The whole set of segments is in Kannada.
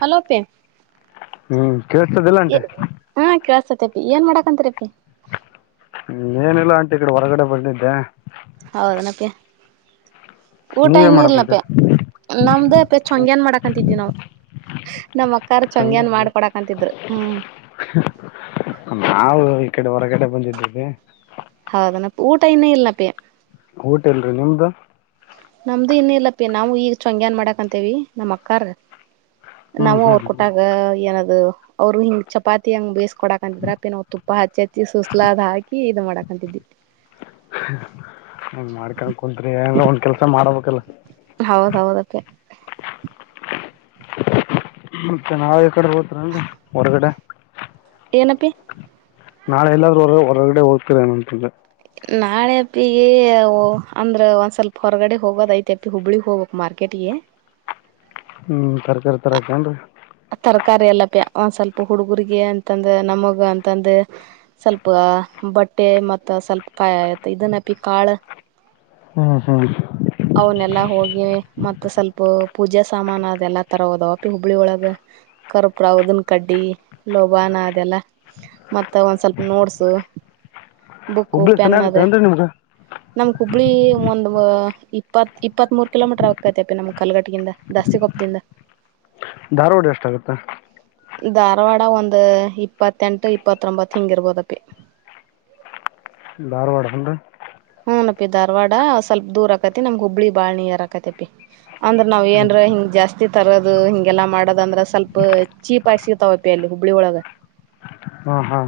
ಹಲೋ ಪೆ [inaudible] ಹ್ಮ್ ಕೇೇಳಸದಿಲ್ಲಂಟ ತಪಿ ಏನ್ ಮಾಡಕಂತ ರಪಿ ಏನಿಲ್ಲ ಆಂಟಿ ಈ ಕಡೆ ಹೊರಗಡೆ ಬರ್ದಿದ್ದೆ ಹೌದನಪ್ಯ ಊಟ ನೀವೇನ್ ಇನ್ನೂ ಮಾಡಕ್ ಇರ್ಲನಪ್ಯ ಕುಂತೀರಿ ನಮ್ದೇ ಅ ಪ ಶಂಗ್ಯನ್ ಮಾಡಕಂತಿದ್ವಿ ನಾವು ನಮ್ಮ್ ಅಕ್ಕಾರ್ ಸಂಜೆ ಚಂಗ್ಯನ್ ಅಂದ್ರೆ ಮಾಡ್ಕೊಡಕಂತಿದ್ರು ಹ್ಮ್ ನಾವು ಈ ಕಡೆ ಹೊರಗಡೆ ಬಂದಿದ್ದವಿ ಹೌದನಪ್ಪ ಊಟ ಇನ್ನೇ ಇಲ್ನಪೆ ಊಟೆಲ್ರೀ ನಿಮ್ದು ನಮ್ದು ಇನ್ ಇಲಪಿ ನಾವು ಈಗ ಚಂಗ್ಯನ್ ಮಾಡಕ ಅಂತೇವಿ ನಮ್ಮ್ ಅಕ್ಕಾರ್ ಹ್ಮ್ ನಾವವು ಹ್ಮ್ ಅವರು ಹ್ಮ್ ಕೊಟಾಗ ಏನದು ಅವ್ರು ಹಿಂಗ ಚಪಾತಿ ಹಂಗ ಬೇಸ್ ಕೊಡಾಕಂತಿದ್ರ ಪಿ ನ್ ತುಪ್ಪ ಹಚ್ಚಿ ಹಚ್ಚಿ ಸುಸ್ಲಾದ್ ಹಾಕಿ ಇದು ಮಾಡಾಕಂತಿದಿ ನೀನ್ ಮಾಡ್ಕೊಂಡ ಕೊಂತ್ರು ಏನ್ ಒಂದ್ ಕೆಲ್ಸ ಮಾಡಬೇಕಲ್ಲ ಹೌದೌದತ್ತೆ [inaudible] ಮತ್ತೆ ನಾವ ಈ ಕಡೆ ಹೋಗತ್ರನ್ಗೆ ಹೊರಗಡೆ ಏನಪ್ಪಿ [inaudible] ಹೊರಗಡೆೋಗತರ ಏನ ಅಂತೆ ನಾಳೆ ಅಪ್ಪಿಗೆ ಅಂದ್ರೆ ಒಂದ್ ಸ್ವಲ್ಪ ಹೊರಗಡೆ ಹೋಗೋದ ಐತೆ ಅಪ್ಪಿ ಹುಬ್ಬಳಿಗ್ ಹೋಗ್ಬೇಕಕ್ ಮಾರ್ಕೆಟ್ಗೆ ಹ [inaudible] ಹ್ಮ್ ತರಕಾರಿ ತರಕಏನ್ರಿ ತರಕಾರಿ ಎಲ್ಲ ಪ್ಯಾ ಒಂದ್ ಸ್ವಲ್ಪ ಹುಡುಗರಿಗೆ ಅಂತಂದ ನಮಗ ಅಂತಂದ ಸ್ವಲ್ಪ ಬಟ್ಟೆ ಮತ್ತ ಸ್ವಲ್ಪ ಇದನ್ನಪಿ ಕಾಳ ಹ್ಮ್ ಹ್ಮ್ [unintelligible] ಅವನ್ಲ್ಲ ಹೋಗಿ ಮತ್ತೆ ಸ್ವಲ್ಪ ಪೂಜೆ ಸಾಮಾನ ಅದೆಲ್ಲಾ ತರ ಹೋದಾವ ಪಿ ಹುಬ್ಬಳಿ ಒಳಗ ಕರ್ಪ್ರ ಅದನ್ ಕಡ್ಡಿ ಲೋಭಾನ ಅದೆಲ್ಲ ಮತ್ತ ಒಂದ್ ಸ್ವಲ್ಪ ನೋಡ್ಸು ಬುಕ್ ಉ ಹುಬ್ಳಿ ಸನಿ ಆಗುತ್ತೆ ಪೆನ್ದ ಏನ್ರಿ ನಿಮ್ಗೆ ನಮ್ ಹಬ್ಳಿ ಒಂದ್ ಇಪ್ಪತ್ ಇಪ್ಪತ್ ಮೂರು ಕಿಲೋಮೀಟರ್ ಆಗ್ಕೈತೆಪ ನಮ್ ಕಲ್ಗಟ್ಟಗಿಂದ ದಸ್ತಿಿಕೊಪ್ಪದಿಂದ [inaudible] ಧಾರ್ವಾಡ ಎಷ್ಟ ಆಗುತ್ತೆ ಧಾರವಾಡ ಒಂದ್ ಇಪ್ಪತ್ತೆಂಟು ಇಪ್ಪತ್ತೊಂಬತ್ತು ಹಿಂಗ ಇರ್ಬೋದಪ್ಪಿ ಹ [inaudible] ಬಾರವಾಡ ಹ್ರ [inaudible] ನನ್ಪಿ ಧಾರ್ವಾಡ ಸ್ವಲ್ಪ ದೂರ ಆಕತಿ ನಮಗ್ ಹುಬ್ಳಿ ಬಾಳ್ ನೀಿಯರ್ ಆಕತಪಿ ಅಂದ್ರ ನಾವ ಹ್ಮ್ ಏನ್ರ ಹಿಂಗಗೆ ಜಾಸ್ತಿ ಜಸ್ತಿ ತರೋದು ಹಿಂಗೆಲ್ಲಾ ಮಾಡದಂದ್ರ ಸ್ವಲ್ಪ ಚೀಪ್ ಆಗಿ ಸಿಗತಾವಪಿ ಅಲ್ಲಿ ಹುಬ್ಬಳಿ ಒೊಳಗ ಹಾ ಹಾ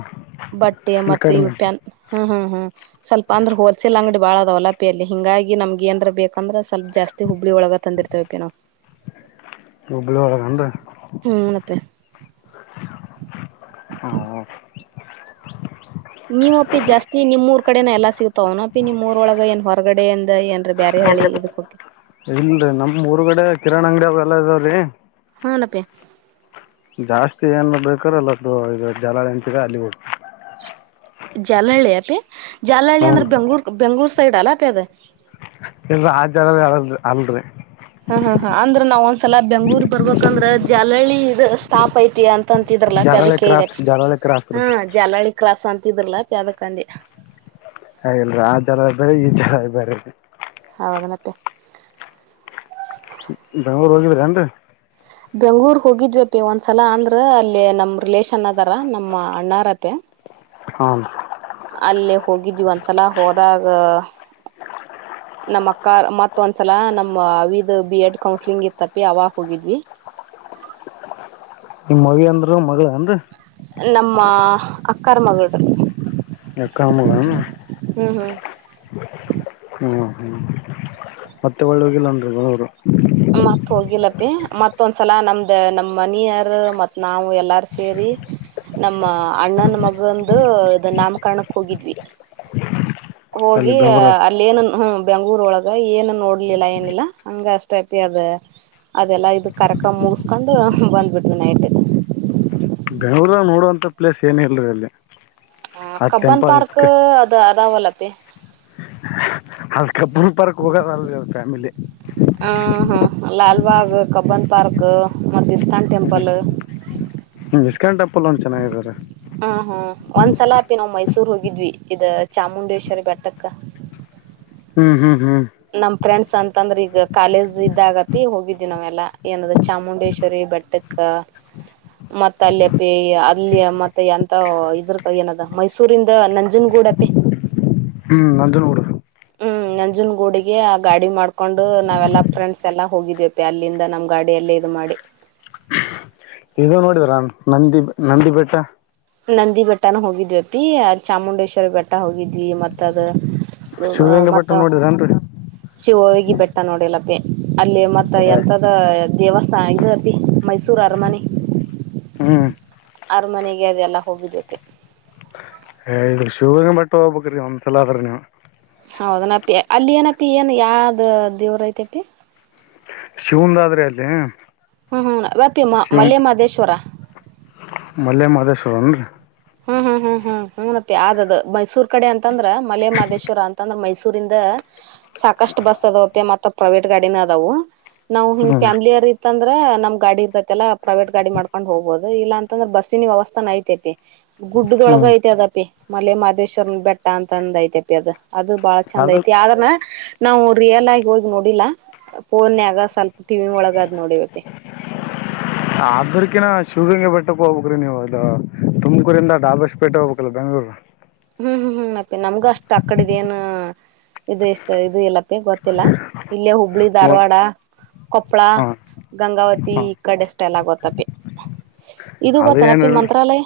ಬಟ್ಟೆ ಇಲ್ಲಿ ಮತ್ತೆ ಇವು ಕಡಿಮೆ ಪ್ಯಾನ್ ಹ್ಮ ಹ್ಮ್ ಹ್ಮ್ ಸ್ವಲ್ಪ ಅಂದ್ರೆ ಹದ ಸಲ್ ಅಂಗಡಿ ಬಾಳ ಅವ್ಲ್ಲ ಪಪಿಯಲ್ಲಿ ಹಿಂಗಾಗಿ ನಮ್ಗ ಏಾರ ಬೇಕಂದ್ರ ಸ್ವಲ್ಪ್ ಜಾಸ್ತಿ ಹುಬ್ಳಿ ಒಳಗ ತಂದಿರ್ತವೆವ ಪಿ ನಾವು ಹ [inaudible] ಗಬ್ಬಲ ಹಳ ಕಂಡ [inaudible] ಹ್ಮನಪ್ಪೆ [inaudible] ಹಾ ನೀವ ಅಪ್ಪಿ ಜಾಸ್ತಿ ನಿಮ್ೂಊರ್ ಕಡೆನ ಎಲ್ಲಾ ಸಿಗತಾವನಪಿ ನಿಮ್ೂರೊಳಗ ಏನ್ ಹೊರಗಡೆ ಅಂದ ಏನ್ರೀ ಬೇರೆ [inaudible] ಹೇಳಳಿ ಇದಕ್ಕೊಕೆ ಇಲ್ರಿ ನಮ್ ಊರ್ಗಡೆ ಕಿರಣ್ ಅಂಗಡಿಯ ಅವಾಗೆಲ್ಲ ಇದಾವ್ರೀ ಹ ಅಪೇ ಜಾಸ್ತಿ ಏನ ಬೇಕಾರ ಅಲ್ಲ ಈ ಜಲಾಳಯಂತಿದೆ ಅಲ್ಲಿ ಹೋಗತು ಜಾಲಹಳ್ಳಿ ಅಪಿ ಜಾಲಹಳ್ಳಿ ಹ್ಞೂ ಅಂದ್ರೆ ರೀ ಬೆಂಗಳೂರ್ ಬೆಂಗ್ಳೂರ್ ಸೈಡ್ ಅಲ್ಲ ಅಪಿ ಅದ ಇಲ್ ಆರ ಹೇಳ ಅಲ್ರರಿ ಹಾ ಹಾ ಹಾ ಅಂದ್ರೆ ನಾವ್ ಒಂದ್ಸಲ ಬೆಂಗಳೂರ್ ಬರ್ಬೇಕ ಅಂದ್ರೆ ಜಲಳ್ಳಿ ಇ ಸ್ಟಾಪ್ ಐತಿ ಅಂತ ಅಂತಿದ್ರಲ್ಲ ಜಲಾಳಿ ಅದಕ್ಕೆದೆ ಕ್ರಾಸ್ ಜಲಾಳಿ ಕ್ರಾಸ್ ರೀ ಹಾ ಜಲಳಿ ಕ್ರಾಸ ಅಂತಿದ್ರಲ ಪ್ಯದಕಂಡಿ ಹಾಗಲ್ರ ಆ ಜರ ಬೇರ ಈ ಜರ ಬೇರ ಹ ಅದನತ್ತೆ ನೂರು ರೋಗಿರಂಡ ಬೆಂಗ್ಳೂರ್ ಹೋಗಿದ್ವಿಪಿ ಒಂದ್ಸಲ ಅಂದ್ರ ಅಲ್ಲಿ ನಮ ರಿಲೇಶನ್ ಅದಾರ ನಮ್ಮ ಅಣ್ಣಾರತೆೆ ಹಾಂ ಅಲ್ಲೇ ಹೋಗಿದ್ವಿ ಒಂದ್ಸಲ ಹೋದಾಗ ನಮ್ ಅಕ್ಕ ಮತ್ ಒಂದ್ಸಲ ನಮ್ಮ್ ಅವಿದ್ ಬಿ ಎಡ್ ಕೌನ್ಸ್ಲಿಂಗ್ ಇತ್ತಪಿ ಅವ ಹೋಗಿದ್ವಿ ಹ [inaudible] ನಿಮ್ ಮಗ ಅಂದ್ರ ಮಗ ಅನ್ ನಮ್ಮ ಅಕ್ಕಾರ ಮಗಳು ಎ ಕಾಮಗ ಹ್ಮ್ ಹ್ಮ್ ಹ್ಮ್ ಹ್ಮ್ ಮತ್ತೆ ಒಳ್ಳೋಗಿಲ್ಲನ [inaudible] ಮತ್ ಹೋಗಿಲ್ಲಪ್ಪಿ ಮತ್ತೊಂದ್ಸಲ ನಮ್ದ ನಮ್ಮ ಮನಿಯರು ಮತ್ತು ನಾವು ಎಲ್ಲರ ಸೇರಿ ನಮ್ಮ ಅಣ್ಣನ ಮಗಂದು ಇದ ನಾಮಕರಣಕ್ ಹೋಗಿದ್ವಿ ಅಲ್ಲಿ ಹೋಗಿ ಬೆಂಗ್ಳೂರು ಅಲ್ಲ ಏನನ್ ಹ ಬೆಂಗಳೂರ್ ಒಳಗ ಏನನ್ ನೋಡ್ಲಿಲ್ಲ ಏನಿಲ್ಲಾ ಹಂಗ ಅಷ್ಟ ಪಿ ಅದ ಅದೆಲ್ಲಾ ಇದು ಕರಕ್ ಮುಗಿಸಕೊಂಡು ಬಂದ್ಬಿಡ್ವಿ ನೈಟ್ ಛೂಓಖ [inaudible] ನೋಡಂತ ಪ್ಲೇಸ್ ಏನ್ ಇಲ್ರರಿ ಅಲ್ಲಿ ಹ ಆ ಕಬ್ಬನ್ ಟೆಂಪಲ್ ಪಾರ್ಕ್ ಇಸ್ಕ ಅದ ಅದಾವಲ್ಲತ್ತ ಅಲ್ಕುಲ್ ಪರ್ಕ್ ಹೋಗದ ಅಲ್ ಫ್ಯಾಮಿಲಿ ಆ ಹಾ ಲಾಲ್ಬಾಗ್ ಕಬ್ಬನ್ ಪಾರ್ಕ್ ಮ ಇಸ್ಕಾನ್ ಟೆಂಪಲ್ ಇಸ್ಕಾನ್ ಟೆಂಪಲ್ ಒಂದು ಚೆನ್ನಾಗಿದ ರೀ ಹಾ ಹ್ಮ ಒಂದ್ಸಲ ಅಪಿ ನಾವ್ ಮೈಸೂರ್ ಹೋಗಿದ್ವಿ ಇದ ಚಾಮುಂಡೇಶ್ವರಿ ಬೆಟ್ಟಕ್ಕ ಊಅ [inaudible] ಹ್ಮ್ ಹ್ಮ್ ಹ್ಮ್ ನಮ್ ಫ್ರೆಂಡ್ಸ್ ಅಂತಂದ್ರೆ ಈಗ ಕಾಲೇಜ್ ಇದಾಗತಿ ಹೋಗಿದ್ವಿ ನಾವೆಲ್ಲಾ ಏನಾದ ಚಾಮುಂಡೇಶ್ವರಿ ಬಟ್ಟಕ ಮತ್ತ ಅಲ್ಲಿ ಪಿ ಅಲ್ಲಿಯ ಮತ್ತೆ ಎಂತ ಇದ್ರ ಏನದ ಮೈಸೂರಿಂದ ನಂಜನ್ಗೂ ಗೂಡಪಿ [inaudible] ಹ್ಮ್ ನಂದು ನೋಡು ಹ್ಮ್ ನಂಜುನ್ ಗೂಡಿಗೆ ಆ ಗಾಡಿ ಮಾಡ್ಕೊಂಡು ನಾವೆಲ್ಲಾ ಫ್ರೆಂಡ್ಸ್ ಎಲ್ಲಾ ಹೋಗಿದೀವಪ್ಪ ಅಲ್ಲಿಂದ ನಮ್ ಗಾಡಿ ಎಲ್ಲ ಇದು ಮಾಡಿ ಇದು ನೋಡಿದರಾ ನಂದಿ ನಂದಿ ಬಬೆಟ್ಟ ನಂದಿ ಬೆಟ್ಟನ ಹೋಗಿದ್ವಿ ಅಪ್ಪಿ ಅ ಚಾಮುಂಡೇಶ್ವರಿ ಬೆಟ್ಟ ಹೋಗಿದ್ವಿ ಮತ್ತ ಅದ ಶಿವಗಂಗಾ ಬೆಟ್ಟ ಮತ್ತ ನೋಡಿದ್ರನ್ರಿ ಶಿವಗಿ ಬೆಟ್ಟ ನೋಡಿಲಪಿ ಅಲ್ಲಿ ಮತ್ತ ಎಂತದ ದೇವಸ್ಥಾನ ಅಪಿ ಮೈಸೂರು ಮೈ ಅರಮನೆ ಹ್ಮ ಅರಮನೆಗೆ ಅದೆಲ್ಲ ಹೋಗಿದ್ದಕ್ಕೆ ಶೂ ಪಟ್ಟಬ ಮನಸ್ಸಲಾದ ಹೌದನಪ್ಪಿ ಅಲ್ಲಿ ಏನಪಿ ಏನ್ ಯಾವ್ದ ದೇವ್ರ ಐತೆಪಿ ಶಿವಂದಾದ್ರೆ ಅಲ್ಲಿ ಹ್ಮ್ ಹ್ಮ ವ್ಯಾಪಿ ಮ ಶಿವಂ ಮಲೆ ಮಹದೇಶ್ವರ ಮಲ್ಲೆ ಮಾಹದೇಶ್ವರನ್ರರಿ ಹ್ಮ ಹಾ ಹ್ ಹ್ಮ್ ಹ್ಮಪ್ಪ ಯಾವ್ದದ್ ಮೈಸೂರ್ ಕಡೆ ಅಂತಂದ್ರ ಮಲೆ ಮಹದೇಶ್ವರ ಅಂತಂದ್ರ ಮೈಸೂರಿಂದ ಸಾಕಷ್ಟು ಬಸ್ ಅದಾವ ಮ ಪ್ರೈವೇಟ್ ಗಾಡಿನ ಅದಾವವು ನಾವವು ಹಿಂಗ ಹ್ಮ್ ಫ್ಯಾಮಿಲಿ ಯ ಅಂತಂದ್ರೆ ನಮ್ ಗಾಡಿ ಇರ್ತೈತೆಲ್ಲ ಪ್ರೈವೇಟ್ ಗಾಡಿ ಮಾಡ್ಕೊಂಡ್ ಹೋಗಬಹುದು ಇಲ್ಲ ಅಂದ್ರೆ ಬಸ್ಸಿನ ವ್ಯವಸ್ಥಾನಾ ಐತೆತಿ ಗುಡ್ಡದೊಳಗ ಹ್ಮ್ ಐತಿ ಅದಪಿ ಮಲೆ ಮಾಹದೇಶ್ವರನ ಬೆಟ್ಟ ಅಂತ ಅಂದ ಐತಪಿ ಅದ ಅದು ಬಹಳ ಚಂದ ಅದ್ರ ಐತಿ ಆದ್ರನ ನಾವು ರಿಯಲ್ ಆಗಿ ಹೋಗಿ ನೋಡಿಲ್ಲ ಫೋನ್ ಯಯಗ ಸ್ವಲ್ಪ ಟಿವ ಒಳಗದ್ ನೋಡಿವತಿ [inaudible] ಆದ್ರಕಿನ ಶಿವಗಂಗೆ ಬೆಟ್ಟಕ್ಕೆ ಹೋಗ್ಬೇಕಕ್ ನೀವು ಅದು ತುಮಕೂರಿಂದ ಡಾಬಸ್ಪೇಟೆ ಹೋಗಬೇಕಕ್ಲ್ಲ ಬಂಗ ಹ್ೂ ರ [inaudible] ಹ್ಮ್ ಹ್ಮ್ ಹ್ಮ್ ಅಪಿ ನಮ್ಗ ಅಷ್ಟ್ ಅಕಡದ ಏನು ಇ ಇಷ್ಟ ಇದು ಇಲ್ಲಪ್ಪಿ ಗೊತ್ತಿಲ್ಲ ಇಲ್ಲೇ ಹುಬ್ಬಳಿ ಧಾರವಾಡ ಕೊಪ್ಪಳ ಹಾ ಗಂಗಾವತಿ ಹಾ ಈ ಕಡೆ ಸ್ಟೈಲ್ ಆಗೋತ್ತ ಪಿ ಇದು ಗೋ ಅದು ಏನು ತನಪಿ ಮಂತ್ರಾಲಯ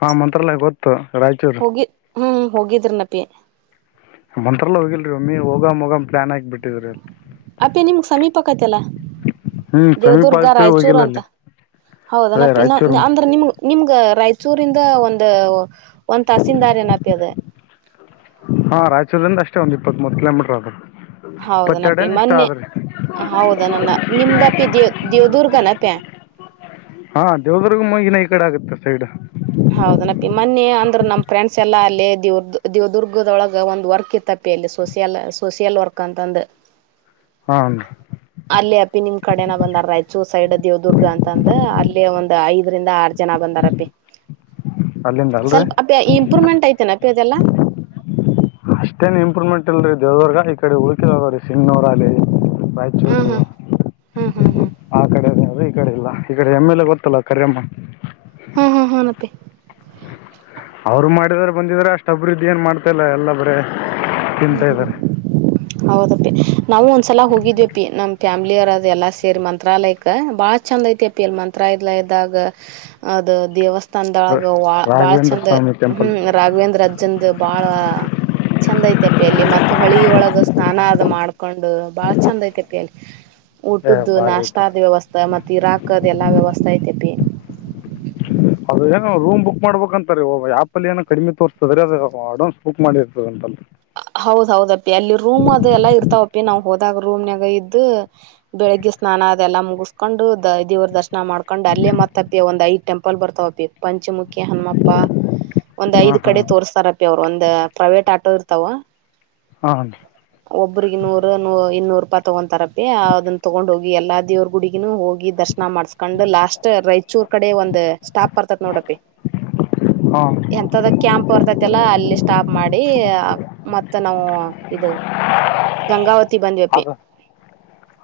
ಹಾ ಮಂತ್ರಾಲಯ ಗೊತ್ತು ರಾಯಚೂರು ಹೋಗಿ ಹ್ಮ್ ಹೋಗಿದ್ರಿ ನಪಿ ಮಂತ್ರಲ್ಲ ಹೋಗಿಲ್ರರಿ ಒಮ್ಮಿ ಹೋಗ ಹೋಗ್ ಪ್ಲಾನ್ ಹಾಕಿಬ ಬಿಟ್ಟಿದ್ರಿ ಅಲ್ಲಿ ಸಮೀಪಕಥಲ್ಲ ಹ್ಮ್ ಸಮೀಪ ದೇವದುರ್ಗ ಆಗ್ತರಿ ರಾಯಚೂರು ಹೋಗಿಲ್ಲ ಅಂತ ಅಲ್ಲಿ ಹೌದನ ಅದೇ ಪ ರಾಯಚೂರು ಅಂದ್ರೆ ನಿಮ್ ನಿಮ್ ರಾಯಚೂರಿಂದ ಒಂದು ಒಂದ್ ತಸೀ ದಾರ್ ಏನಪ್ಯದೆ ಹಾ ರಾಯಚೂರಿಂದ ದ ಅಷ್ಟೇ ಒಂದ ಇಪ್ಪತ್ ಕಿೋೀಟರ್ ಅದದು ಹೌದನಪಿ ಮೊನ್ನೆ ಹೌದ ನನ್ನ ನಿಮ್ದಪ್ಪಿ ದೇವ ದೇವದುರ್ಗನಪೆ ಹ್ಮ ಹಾ ದೇವದುರ್ಗ ಮುಗಿನ ಈ ಕಡೆ ಆಗುತ್ತೆ ಸೈಡ್ ಹೌದನಪ್ಪಿ ಮೊನ್ನೆ ಅಂದ್ರ ನಮ್ ಫ್ರೆಂಡ್ ಎಲ್ಲ ಅಲ್ಲೇ ದವ ದವದುರ್ಗದೊಳಗ ಒಂದ ವರ್ಕ್ ಇತ್ತಪಿ ಲ್ಲಿ ಸೋಷಿಯಲ್ ಸೋಷಿಯಲ್ ವರ್ಕ್ ಅಂತಂದು ಹಾ ಅಲ್ಲಿ ಅಪ್ಪಿ ನಿಮ್ ಕಡೆನ ಬಂದಾರ ರಾಯು ಸೈಡ್ ದೇವದುರ್ಗ ಅಂತ ಅಂದ ಅಲ್ಲಿ ಒಂದು ಐದರಿಂದ ಆರು ಜನ ಬಂದಾರ ಅಲ್ಲಿಂದ ಅಲ್ರಿ ಸ್ವಲ್ಪ ಅಪ್ಪಿ ಇಂಪ್ರೂವ್ಮೆಂಟ್ ಐತನಪ ಅದೆಲ್ಲ ಅಷ್ಟೇನ್ ಇಂಪ್ರೂವ್ಮೆಂಟ್ ಇಲ್ರಿ ದೇವದವರ್ಗ ಈ ಕಡೆ ಉಳುಕಿ ಅದಾವ್ರೀ ಸಿಂಗ್ವರ ಅಲ್ಲಿ ಹಾ ರಾಯಚೂರು ಹಾ ಹ್ಮ್ ಹ್ಮ್ ಹ್ಮ್ ಆ ಕಡೆ [inaudible] ರೆ ಈ ಕಡೆ ಇಲ್ಲ ಈ ಕಡೆ ಎಮ್ಮೆಲೆ ಗೊತ್ತಲ್ಲ ಕರಿಮ್ಮ ಹಾ ಹಾ ಹಾ ನತ್ತೆ [inaudible] ಅವ್ರು ಮಾಡಿದಾರ ಬಂದಿದ್ರ ಅಷ್ಟ್ ಅಭಿವೃದ್ಧಿ ಏನ್ ಮಾಡ್ತಲ್ಲ ಎಲ್ಲ ಬರೇ ಹ್ಮ್ ತಿಂತಾ ಇದ್ದಾರೆ ಹ್ಮ್ ಹೌದು ನಾವು ಒಂದ್ಸಲಾ ಹೋಗಿದ್ವಿ ಅಪ್ಪಿ ನಮ್ ಫ್ಯಾಮಿಲಿ ಅವರದ್ ಎಲ್ಲಾ ಸೇರಿ ಮಂತ್ರಾಲಯಕ್ ಬಹಳ ಚಂದ ಐತಿಪಿ ಎಲ್ ಮಂತ್ರ ಇಲ್ಲ ಇದಾಗ ಅದು ದೇವಸ್ಥ ತಂದಳಗ ಬಾಳ ರಾಘವೇಂದ್ರ ಚಂದ ಸ್ವಾಮಿ ಟೆಂಪಲ್ ಹ್ಮ್ ರಾಘವೇಂದ್ರ ಚಂದ ಬಾಳ ಚಂದ ಐತೆ ಅಲ್ಲಿ ಮತ್ತ ಹೊಳಿಳಗ ಸ್ನಾನ ಅದ ಮಾಡ್ಕೊಂಡು ಬಾಳ ಚಂದ ಐತೆ ಪ ಅಲ್ಲಿ ಏ ಊಟದು ಭಾರಿ ನಾಷ್ಟ ಐತೆ ಆದ ವ್ಯವಸ್ಥೆ ಮತ್ತ ಇರಾಕದ ಎಲ್ಲಾ ವ್ಯವಸ್ಥೆ ಐತೆಪಿ ಅದು ರೂಮ್ ಬುಕ್ ಮಾಡಬೇಕಕ್ಂತಾರೆ ಆ್ಯಪ ಅ ಏ ಕಡಿಮೆ ತೋರ್ತದೆ ಅದು ಅಡ್ವಾನ್ಸ್ ಬುಕ್ ಮಾಡಿರ್ತದ ಅಂತ ಹೌದ ಹೌದಪ್ಪಿ ಅಲ್ಲಿ ರೂಮ್ ಅದು ಎಲ್ಲಾ ಇರ್ತಾವಪಿ ನಾವು ಹೋದಾಗ ರೂಮ್ ನಾಗ ಇದ್ದು ಬೆಳಿಗ್ಗೆ ಸ್ನಾನ ಅದೆಲ್ಲಾ ಮುಗಿಸ್ಕೊಂಡು ದ ದೇವ್ರ ದರ್ಶನ ಮಾಡ್ಕೊಂಡ್ ಅಲ್ಲೇ ಮತ್ತಪ್ಪಿ ಒ್ ಐದು ಟೆಂಪಲ್ ಬರ್ತಾವಪ್ಪಿ ಪಂಚಮುತಿ ಹಣಮ್ಮಪ್ಪಾ ಒಂದ್ ಹಾ ಐದ್ ಹಾ ಕಡೆ ತೋರ್ಸ್ತಾರಪ್ಪಿ ಅವ್ರು ಒಂದ್ ಪ್ರೈವೇಟ್ ಆಟೋ ಇರ್ತಾವ ಹಾ ಒಬ್ರಿಗೆ ನೂರು ನೂ ಇನ್ನೂರು ತಗೊತಾರಪ್ಪ ಅದನ್ನ ತಗೊಂಡ ಹೋಗಿ ಎಲ್ಲಾ ದೇವ್ರ ಗುಡಿಗಿನೂ ಹೋಗಿ ದರ್ಶನ ಮಾಡ್ಸ್ಕೊಂಡ್ ಲಾಸ್ಟ್ ರಾಯಚೂರ್ ಕಡೆ ಒಂದ್ ಸ್ಟಾಪ್ ಬರ್ತತ್ ನೋಡಪಿ ಹಾ ಎಂತದ ಕ್ಯಾಂಪ್ ಬರ್ತೈತಿಲ್ಲ ಅಲ್ಲಿ ಸ್ಟಾಪ್ ಮಾಡಿ ಮತ್ತೆ ನಾವು ಇದು ಗಂಗಾವತಿ ಬಂದ್ವಪ್ಪಿ ಅದು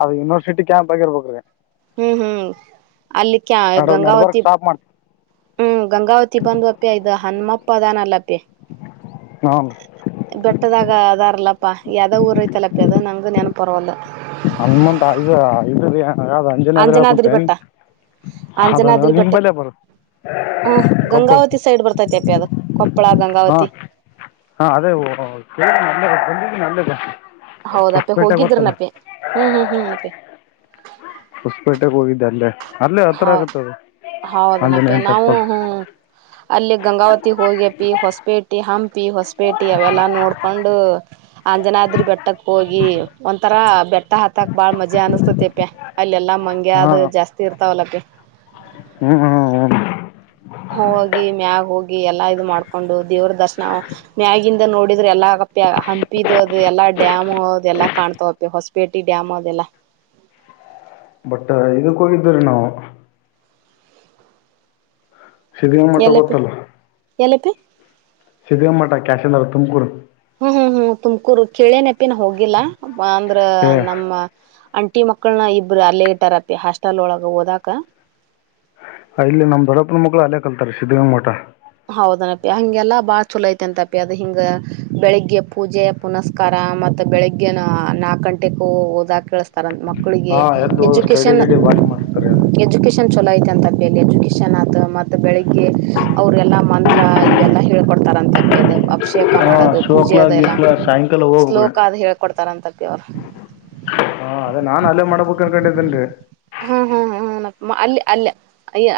ಅದು ಯೂನಿವರ್ಸಿಟಿ ಕ್ಯಾಂಪ ಆಗಿ ಇರ್ಬೇಕ್ರೀ [inaudible] ಹ್ಮ್ ಹ್ಮ್ ಅಲ್ಲಿ ಕ ನಡ ನಡ್ಬರ್ಕ್ ಗಂಗಾವತಿ ಸ್ಟಾಪ್ ಮಾಡ್ತ ಹ್ಮ್ ಗಂಗಾವತಿ ಬಂದ್ ಅಪ್ಪ್ಯ ಇದು ಹನುಮಪ್ಪ ಅದಾನಲ್ಲ ಹಾ ಬೆಟ್ಟದಾಗ ಅದಾರಲ್ಲ [inaudible] ಅಪ್ಪಾ ಯಾವ ಊರ ತಪಿಯದ ನಂಗೆ ನೆನಪರವಾಗಿಲ್ಲ ಹನುಮಂತ ಇದು ಇದು ರೀ ಯಾವ್ದ ಅಂಜನಾದ್ರ ಹೇಳಳ್ ಕುಂಟ್ರ ಆಂಜನಾದ್ರಿ ಬೆಟ್ಟ ಹ ಕೊಪ್ಪಳ ಗಂಗಾವತಿ ಸೈಡ್ ಬರ್ತೈತಿ ಅಪ್ಪೆ ಅದು ಕೊಪ್ಪಳ ಹಾ ಗಂಗಾವತಿ ಹಾ ಅದೇ ಕ ನ ಬಂದಿದ್ದ ನಲ್ಲದ [inaudible] ಹೌದಪ್ಪೆ ಹೋಗಿದ್ರನಪೆ ಹ್ಮ್ ಹ್ಮ್ ಹ್ಮ್ಪೆ ಗ ಗಲ್ಲ [inaudible] ಹೌ ಹೌದನಪ್ಪೆ ಆಂಜನೇಯನ ನಾವು ಟೆಂಪಲ್ ಹ್ಮ ಅಲ್ಲಿ ಗಂಗಾವತಿ ಹೋಗಿ ಹ ಪಿ ಹೊಸಪೇಟಿ ಹಂಪಿ ಹೊಸಪೇಟಿ ಅವೆಲ್ಲ ನೋಡ್ಕೊಂಡು ಅಂಜನ ಆದ್ರಿ ಬೆಟ್ಟಕ್ ಹೋಗಿ ಒಂಂತರಾ ಬೆಟ್ಟ ಹಾತ್ತಾಕ್ ಬಾಳ್ ಮಜಾ ಅನಿಸತತಿಪ ಅಲ್ಲೆಲ್ಲಾ ಮಂಗೆ ಹಾ ಅದು ಜಾಸ್ತಿ ಇರ್ತಾವಲಕ ಹ್ಮ್ ಹ್ಮ್ ಹ್ಮ ಹ ಹೋಗಿ ಮ್ಯಾಗ್ ಹೋಗಿ ಎಲ್ಲಾ ಇದು ಮಾಡ್ಕೊಂಡು ದೇವ್ರ ದರ್ಶನ ಮ್ಯಾಗಿಿಂದ ನೋಡಿದ್ರೆ ಎಲ್ಲಾ ಹಂಪಿದು ಅದು ಎಲ್ಲಾ ಡ್ಯಾಮ್ ಅದೆ ಎಲ್ಲಾ ಕಾಣ್ತವಪ್ಪಿ ಹೊಸಪೇಟೆ ಡ್ಯಾಮ್ ಅದೆಲ್ಲಾ [inaudible] ಬಟ್ ಇದಕ್ ಹೋಗಿದ್ದೀರೀ ನಾವು ಸಿದ್ಧಾಂಗಾಂಗ ಮಠ ಗೊತ್ತಲ್ಲ ಎಲೆಪಿ [inaudible] ಸಿದ್ಧಾಂಗಾಂಗ ಮಠ ಕ್ಯಾಶಂದ ತುಮಕೂರು ಹ್ಮ್ ಹ್ಮ್ ಹ್ಮ್ ತುಮಕೂರು ಕೇಳೇ ನೆಪಿನ ಹೋಗಿಲ್ಲ ಅಂದ್ರ ಹೇ ನಮ್ಮ ಅಂಟಿ ಮಕ್ಕಳನ ಇಬರು ಅಲ್ಲೇಗೆಟ್ಟರತಿಿ ಹಾಸ್ಟೆಲ್ ಒಳಗ ಹೋದಕ ಅಲ್ಲಿ ನಮದೊಡ್ಡಪ್ಪನ್ ಮಕ್ಳು ಅಲ್ಲೇ ಕಲ್ತಾರೆ ಶ್ರ್ಧೇಂಗ ಮಠ ಹೌದನಪ್ಪಿ ಹಂಗೆಲ್ಲಾ ಬಾಳ ಚಲೋ ಐತೆ ಅಂತಪಿ ಅದ ಹಿಂಗ ಬೆಳಿಗ್ಗೆ ಪೂಜೆ ಪುನಸ್ಕಾರ ಮತ್ತೆ ಬೆಳಿಗ್ಗೆ ನಾಕ ಗಂಟೆಗ ಹೋದಾಗ ಕೇಳತ ಮಕ್ಕಳಿಗೆ ಹಾ ಎದ್ದು ಸ್ಟಡಿ ಎಜುಕೇಶನ್ ಗಿಡಿ ಬಾರಿ ಮಾಡಿಸ್ತಾರೆ ಅದು ಎಜುಕೇಶನ್ ಚಲೋ ಐತೆ ಅಂತ ಮೇಲೆ ಎಜುಕೇಶನ್ ಆತ ಮತ್ತೆ ಬೆಳಿಗ್ಗೆ ಅವ್ರಲ್ಲಾ ಮಂತ್ರ ಇವೆಲ್ಲ ಹೇಳ್ಕೊಡ್ತಾರಂತ ಅದು ಅಭಿಷೇಕ ಹಾ ಮಾಡೋದು ಪೂಜೆ ಶಿವಕ್ಲ ಅದೆಲ್ಲ ಗಿಕ್ಲ ಸಾಯಂಕಾಲ ಹೋಗ್ಬೇಕ್ರಿ ಶ್ಲೋಕ ಅದು ಹೇಕೊಡ್ತಾರಂತಪ್ಪಿ ಅವರು ಹಾ ಅದೇ ನಾನ್ ಅಲ್ಲೇ ಮಾಡ್ಬೇಕುಕ್ ಅನ್ಕೊಂಡಿದ್ದೇನ್ರರಿ ಹ್ಮ್ ಹ್ಮ್ ಹ್ಮ ಹ್ಮ ಅಲ್ಲಿ ಅಲ್ಲ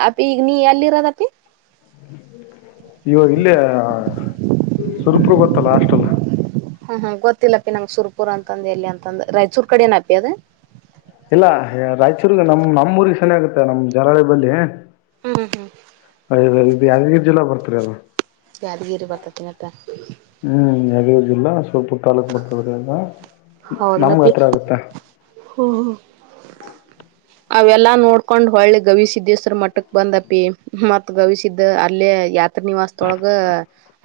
ಅಪಿ ಈಗ ನೀ ಎಲ್ಲಿ ಇರೋದಪಿ ಇವಾಗ ಇಲ್ಲಿ ಸುರಪರು ಗೊತ್ತಲ್ಲ ಅಷ್ಟಲ್ಲ ಹ್ಮ್ ಹ್ಮ ಗೊತ್ತಿಲ್ಲಪ್ಪಿ ನಂಗ್ ಸುರ್ಪುರ್ ಅಂತಂದ ಎಲ್ಲಿ ಅಂತಂದ ರಾಯಚೂರ್ ಕಡೆ ಏನಪಿ ಅದ ಇಲ್ಲ ರಾಯಚೂರ್ಗ ನಮ್ ನಮ್ಮೂಊರಿಗೆ ಸೆನ ಆಗುತ್ತೆ ನಮ್ ಜಲಳಿ ಬಳಿ ಅ ಹ್ಮ್ ಹ್ಮ್ ಇ ಯಾದಗಿರಿ ಜಿಲ್ಲಾ ಬರ್ತರಿ ಅಲ್ಲ ಯಾದಗಿರಿ ಬರ್ತ ತಿನತ್ತ ಹ್ಮ್ ಯಗದಿಲ್ಲ ಸ್ವಲ್ಪ ತಾಾಲೂಕ್ ಬರ್ತದ್ರಲ್ಲ ಹೌದನ ಪಿ ಹ್ಮ [inaudible] ಅವೆಲ್ಲಾ ನೋಡ್ಕೊಂಡ್ ಹೊಳ್ಳೆ ಗವಿಸಿದ್ದೇಸ್ರ ಮಟ್ಟಕ್ ಬಂದಪಿ ಮತ್ ಗವಿಸಿದ್ದ ಅಲ್ಲೇ ಯ ಹತ್ರ ನಿವಾಸದೊಳಗ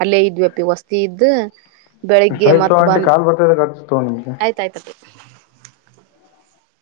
ಅಲ್ಲೇ ಇದ್ವೆಪಿ ವಸ್ತಿ ಇದ್ದ ಬೆಳಿಗ್ಗೆ ಸಹತ ಮತ್ ಆಂಟಿ ಬಂದ್ ಕಾಲು ಬರ್ತದ ಖರ್ಚುತ ನಿಮಗೆ [inaudible]